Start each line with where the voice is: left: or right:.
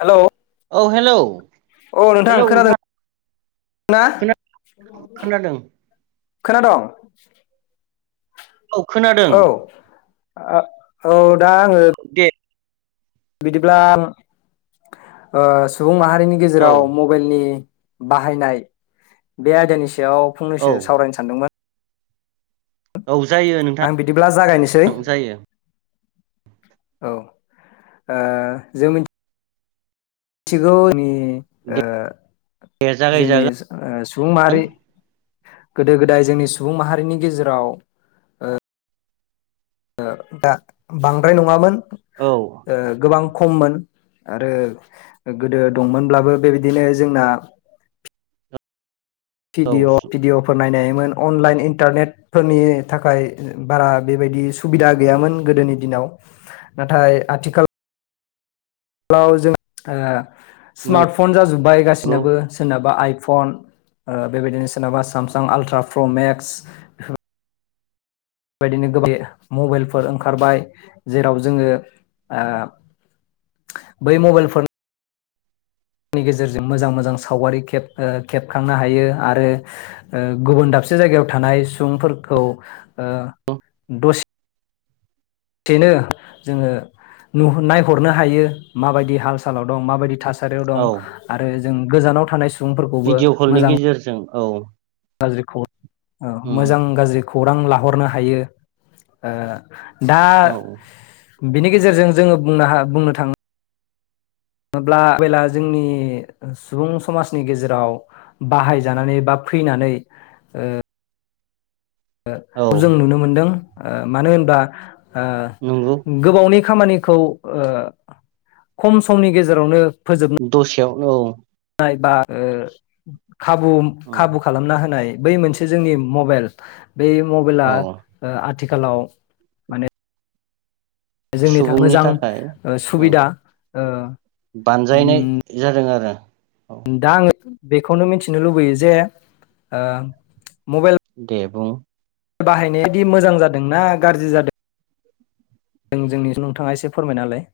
left: Hello.
right: औ hello.
left: अ नोंथां खोनादों ना?
right: खोना खोनादों
left: खोनादं।
right: औ खोनादों।
left: आ। औ दा आङो
right: दे
left: बिदिब्ला ओ सुबुं माहारि जोंनि
right: औ
left: गेजेराव मबाइलनि बाहायनाय बे आयदानि सायाव
right: औ
left: फंनैसो सावरायनो सानदोंमोन।
right: औ जायो नोंथां
left: आं बिदिब्ला जागायनोसै।
right: जायो
left: औ ओ जों मि थिगौनि ओ ओ
right: दे
left: जोंनि
right: जागायजागोन
left: सुबुं माहारि गोदो गोदाय जोंनि सुबुं माहारिनि गेजेराव ओ दा बांद्राय नङामोन।
right: औ
left: ओ गोबां खममोन आरो गोदो दंमोनब्लाबो बेबायदिनो जोंना
right: औ
left: भिडअ भिडिअफोर नायनाय मोन अनलाइन इन्टारनेटफोरनि थाखाय बारा बेबायदि सुबिदा गैयामोन गोदोनि दिनाव नाथाय आथिखाल लाव जों ओ स्मार्टफन जाजोब्बाय
right: नंगौ
left: गासिनाबो सोरनाबा आइफन बेबायदिनो सोरनाबा सामसां आल्ट्रा प्र मेक्सफोर बायदिनो गोबा मबाइलफोर ओंखारबाय जेराव जोङो ओ बै मबाइलफोर नि गेजेरजों मोजां मोजां सावगारि खेब खेबखांनो हायो आरो गुबुन दाबसे जायगायाव थानाय सुबुंफोरखौ ओ दसे सेनो जोङो नुह नायहरनो हायो माबायदि हाल सालाव दं माबायदि थासा रियाव दं
right: औ
left: आरो जों गोजानाव थानाय सु
right: भिडिअ' कलनि गेजेरजों औ।
left: गाज्रि खौ
right: उम
left: मोजां गाज्रि खौरां लाहरनो हायो ओ दा
right: औ
left: बिनि गेजेरजों जोङो बुंनो हा बुंनो थाङो ङोब्ला मबेला जोंनि सुबुं समाजनि गेजेराव बाहायजानानै बा फैनानै ओ
right: औ
left: खौ जों नुनो मोनदों। ओ मानो होनबा ओ
right: नंगौ
left: गोबावनि खामानिखौ ओ खम समनि गेजेरावनो
right: दसेयाव औ।
left: खायबा ओ खाबु
right: उम
left: खाबु खालामना होनाय बै मोनसे जोंनि मबेइल बे मबेला
right: औ
left: ओ आ थिखालाव
right: सुबुंनि थाखाय
left: ओ
right: औ
left: सुबिदा ओ
right: बानजायनाय जादों आरो औ
left: दां आङो बेखौनो मिथिनो लुबैयो जे ओ मबेल
right: दे बुं।
left: बाहायनायादि मोजां जादोंना गाज्रि जादों जों जोंनि नोंथाङा एसे फोरमायनालाय?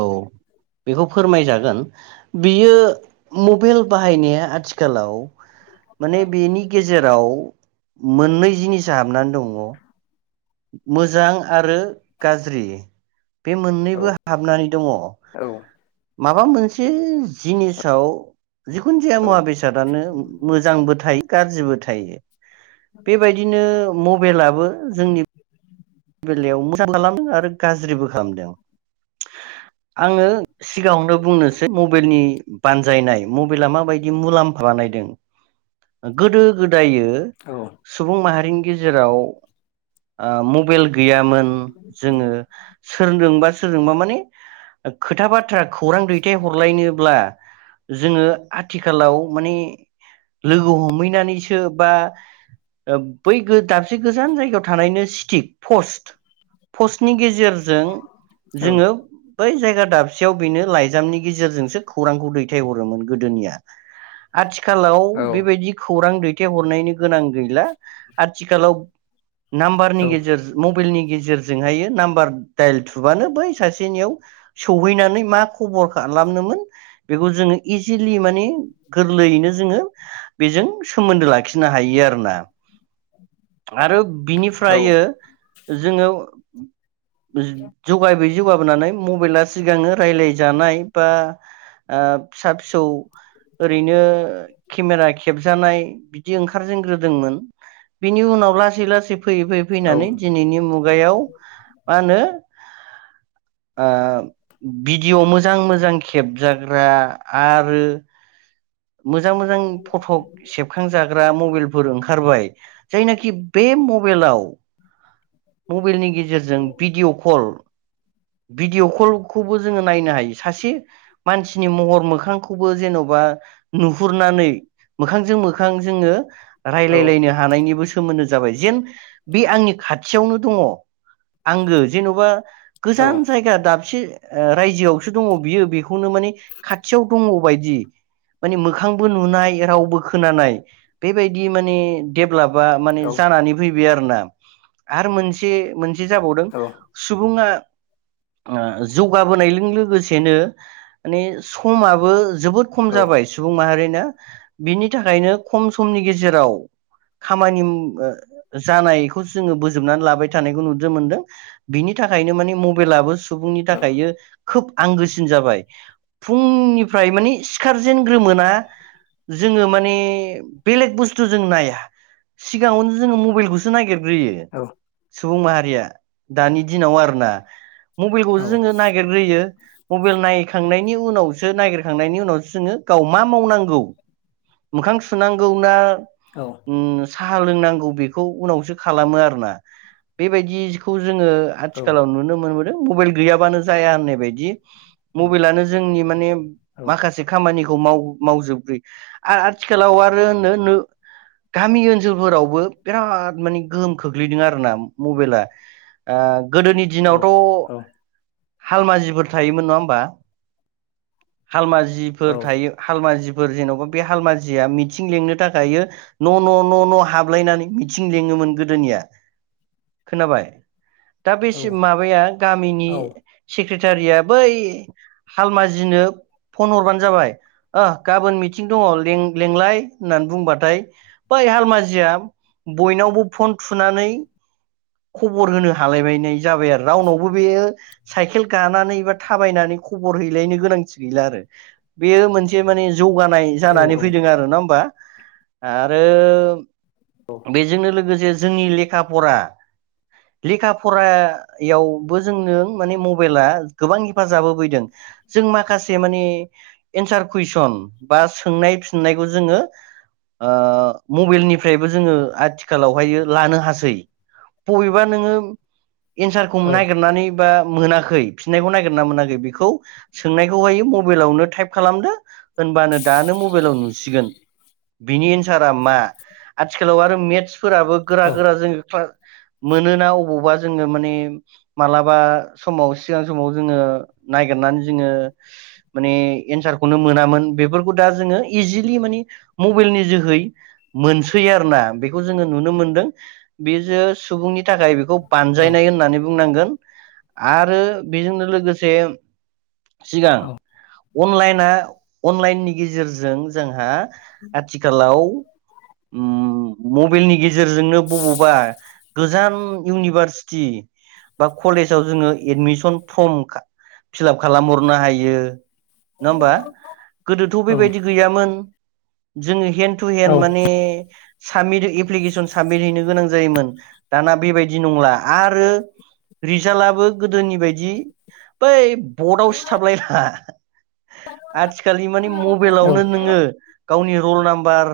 right: औ बेखौ फोरमायजागोन बियो मबेल बाहायनाया आथिखालाव माने बेनि गेजेराव मोननै जिनिसा हाबनानै दङ' मोजां आरो गाज्रि बे
left: औ
right: मोननैबो हाबनानै दङ'।
left: औ
right: माबा मोनसे जिनिसाव जिखुनु जाया
left: औ
right: मुवा बेसादानो मोजांबो थाय गाज्रिबो थायो। बेबायदिनो [unintelligible] बेलाबो जोंनि बेलायाव मोजां खालामो आरो गाज्रिबो खालामो आङो सिगाङावनो बुंनोसै मबाइलनि बानजायन मबाइलआ मा बायदि मुलाम्फा बानायदों गोदो गोदायो ओ
left: औ
right: सुबुं माहा गेजेराव ओ मबेल गैया मोन जोङो सोरजोंबा सो सोरजोंबा माने खोथा बाथ्रा खौरां दैथाय हरलायनोब्ला जोङो आथिखालाव माने लोगो हमहैनानैसो सो बा बै दाबसे गोजान जायगायाव थानायनो सिटिक फस्ट फस्टनि गेजे ‌ जेरजों
left: औ
right: जोङो बै जाय दाबसेयाव बेनो लाइजामनि गेजेरजोंसो खौरांखौ दैथाय हरोमोन गोदोनिया आथि कालाव बेबायदि खौ खौरां दैथायहरनायनि गोनां गैला आथिखालाव नाम्बारनि
left: औ
right: गेजेर मबेलनि गेजेरजों हायो नाम्बार दाइल थुबानो बै सासेनियाव सौहैनानै मा खबर खालामनोमोन बेखौ जों इजिलि माने गोरलैयैनो जोङो बेजों सोमोन्दो लाखि नो हायो आरो ना। आरो
left: औ
right: बिनिफ्रायो जोङो जौगाबाय जौगाबोनानै मबाइला सिगाङो रायलाय जानाय बा ओ फिसा फिसौ ओरैनो केमेरा खेबजानाय बिदि ओंखार जेनग्रोदोंमोन बेनि उनाव लासै लासै फैयै फै
left: औ
right: फैनानै दिनैनि मुगायाव मा होनो ओ भिडिअ' मोजां मोजां खेबजाग्रा आरो मोजां मोजां फटक सेबखांजाग्रा मबाइलफोर ओंखारबाय। जायनाखि बे मबेलाव मबेलनि गेजेरजों भिडिअ' कल भिदिअ' कल खौबो जोङो नायनो हायो सासे मानसिनि महर मोखांखौबो जेनबा नुहुरनानै मोखांजों मोखां जोङो रायलायलायनो हानायनिबो सोमोन्दो जाबाय जेन बे आंनि खाथियावनो दङ आंगो जेनबा गोजान
left: औ
right: जायगा दाबसे ओ रायजोआवसो दङ बियो बेखौनो माने खाथियाव दङ बायदि माने मोखांबो नुनाय रावबो खोनानाय बेबायदि माने देब ब्लापआ माने जानानै फै बाय आरो ना आरो मोनसे मोन से जाबावदों सुबुङा जौगाबोनायजों लोगोसेनो माने समाबो जोबोद खम जाबाय सुबुं माहारिना। बिनि थाखायनो खम समनि गेजेराव खामानि ओ जानायखौ जोङो बोजोबनानै लाबाय थानायखौ नुनो मोनदों बिनि थाखायनो माने मबेलाबो- बुंनि थाखाय खोब आंगोसिन जाबाय फुंनिफ्राय मानिे सिखारजेनग्रोमोना जोङो माने बेलेग बुस्थु जों नाया सिगाङावनो जोङो मबाइलखौसो नागि- -यो सुबुं माहारिया दानि दिनाव आरोना मबाइलखौसो जोङो नागिरग्रोयो मबाइल नायखांनायनि उनावसो नायगिरखांनायनि उनावसो जोङो गाव मा मावनांगौ मोखां सुनांगौ ना उ साहा लोंनांगौ बेखौ उनावसो खालामो आरोना बेबायदिखौ जोङो आथिखालाव नुनो मोनो दों मबाइल गैयाबानो जाया होननाय बायदि मबाइलानो जोंनि माने माखासे खामानि माव मावजोब आ आरो आथिखालाव आरो नो नो गामि ओनसोलफोरावबो बिराद माने गोहोम खोख्लैदों आरोना मबाइला गोदोनि
left: औ
right: दिनावथ'
left: औ
right: हालमाजिफोर थायोमोन नङा होमबा हालमा
left: औ
right: जिफोर थायो हालमा जि- फोर जेनबा बे हालमाजया मिथिं लेंनो थाखाय न न न न हाबलायनानै मिथिं लिङोमोन गोदोनिया खोनाबाय दा
left: औ
right: बेसे मा- -माब गामिनि- -टारिया बै हालमाजिनो फन हरबानो जाबाय ओ गाबोन मिथिं दङ लेंलाय होननानै बुंबाथाय बै हालमाजिया बयनावबो फन थुनानै खबर होनो हालायबाय जाबाय आ रावनावबो बेयो साइकेल गानानै बा थाबायनानै खबर हैलायनो गोनांथि गैला आरो बेयो मोनसे माने जौगानाय
left: औ
right: जानानै फैदों आरो ना होमबा आरो
left: औ
right: बेजोंनो लोगोसे जोंनि लेखा फरा लेखा फरा यावबो जों नों माने मबाइला गोबां हेफाजाब होफैदों जों माखासे माने एन्सार कुइसन बा सोंनाय फिननायखौ जोङो ओ मबाइलनिफ्रायबो जोङो आथिखालावहायो लानो हासै बबेबा नोङो एन्सारखौ नायगिरनानै बा मोनाखै फिननायखौ नायगिरना मोनाखै बेखौ सोंनायखौहायो मबाइलावनो टाइप खालामदो होनबानो दानो मबाइलाव नुसिगोन। बिनि एनस सारा मा आथिखालाव आरो मेटस फोराबो
left: औ
right: गोरा गोरा जोङो क्ला मोनोना अबावबा जों जोङो माने मालाबा समाव सिगां समाव जोङो नागिरनानै जोङो माने एन्सारखौनो मोनामोन बेफोरखौ दा जोङो इजिलि माने मबाइलनि जोहै मोनसै आरो ना बेखौ जोङो नुनो मोनदों बे जा सुबुंनि थाखाय बेखौ
left: औ
right: बानजायनाय होननानै बुंनांगोन। आरो बेजोंनो लोगोसे सिगां अनलाइना अनलाइननि गेजेरजों जोंहा आथिखालाव उम मबाइलनि गेज गेजेरजोंनो बबावबा गोजान इउनिभार सिटि बा कलेजाव जोङो एडमिसन फर्म फिलाप खालामहरनो हायो। नङा होमबा गोदोथ'
left: औ
right: बेबायदि गैयामोन। जोङो हेन्द टु हेन्द माने साबमिट एप्लिकेसन साबमिट हैनो गोनां जायोमोन। दाना बेबायदि नंला। आरो रिजाल्टआबो गोदोनि बायदि बै बर्डआव सिथाब लायनाङा आथिखालनि माने मबाइलावनो नोङो गावनि रल नाम्बार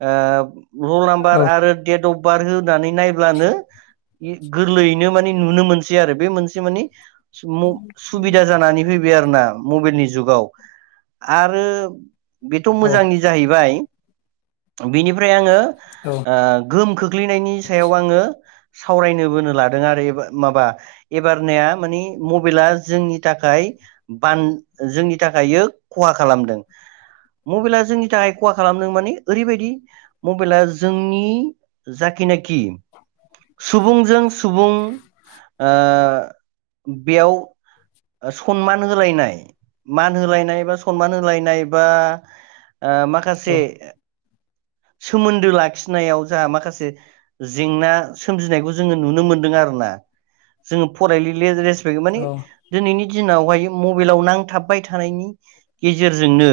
right: ओ [unintelligible] नाम्बार आरो डेट अफ बार हो नानै नायब्लानो इ गोरलैयैनो माने नुनो मोनसै आरो बे मोनसे माने सु म सुबिदा जानानै फैबाय आरो ना मबाइलनि जुगाव आरो बेथ' मोजांनि जाहैबाय बिनिफ्राय आङो ओ गोहोमखौ गोग्लैनायनि सायाव आङो सावरायनो बोनो लादों आरो माबा एबारनाया माने मबाइला जोंनि थाखाय बान जोंनि थाखाय खहा खालामदों मबाइला जोंनि थाखाय खहा खालामदों माने ओरैबायदि मबाइला जोंनि जाखिनाखि सुबुंजों सुबुं ओ बेयाव सनमान होलायनाय मान होलायनाय बा सनमान होलायनाय बा ओ माखासे सोमोन्दो लाखिनायाव जाहा माखासे जेंना सोमजिनायखौ जोङो नुनो मोनदों आरोना जोङो फरायलि माने दिनैनि दिनावहाय मबाइलाव नांथाबबाय थानायनि गेजेरजोंनो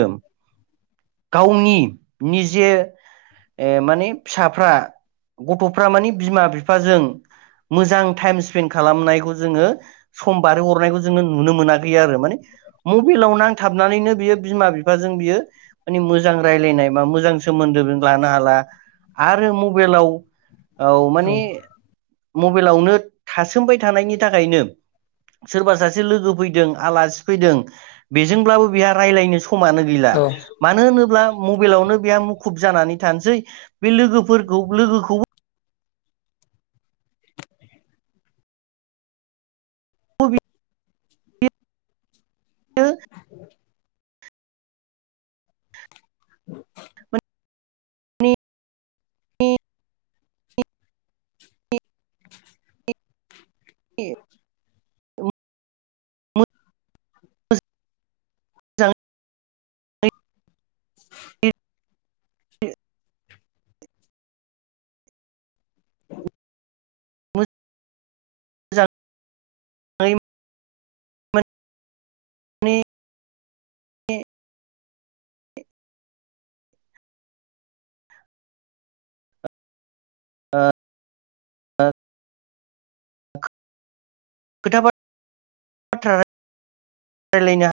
right: गावनि निजे माने फिसाफ्रा गथ'फ्रा मानि बिमा बिफा बिफाजों मोजां टाइम स्पेन्ड खालामनायखौ जोङो सम बारहोहरनायखौ जोङो नुनो मोनाखै आरो माने मबाइलाव नांथाबनानैनो बियो बिमा बिफाजों बियो माने मोजां राय्लायनाय बा मोजां सोमोन्दो लानो हाला आरो मबाइलाव औ माने मबाइलावनो थासोमबाय थानायनि थाखायनो सोरबा सासे लोगो फैदों आलासि फैदों बेजोंब्लाबो बेहा रायज्लायनो सम समानो गैला
left: औ औ
right: मानो होनोब्ला मबाइलावनो बेहा मुखुब जानानै थानोसै बे लोगोफोरखौ लोगोखौबो औबो बियो
left: [unintelligible] [unintelligible]
right: [unintelligible] नि नि
left: [unintelligible]
right: ए [unintelligible] मोजां जागोनि [unintelligible]
left: [unintelligible]
right: [inaudible] मोजां जागोनि ओ ओ खोथा बाथरा राय्लायनो खोथा बाथा रायलायनो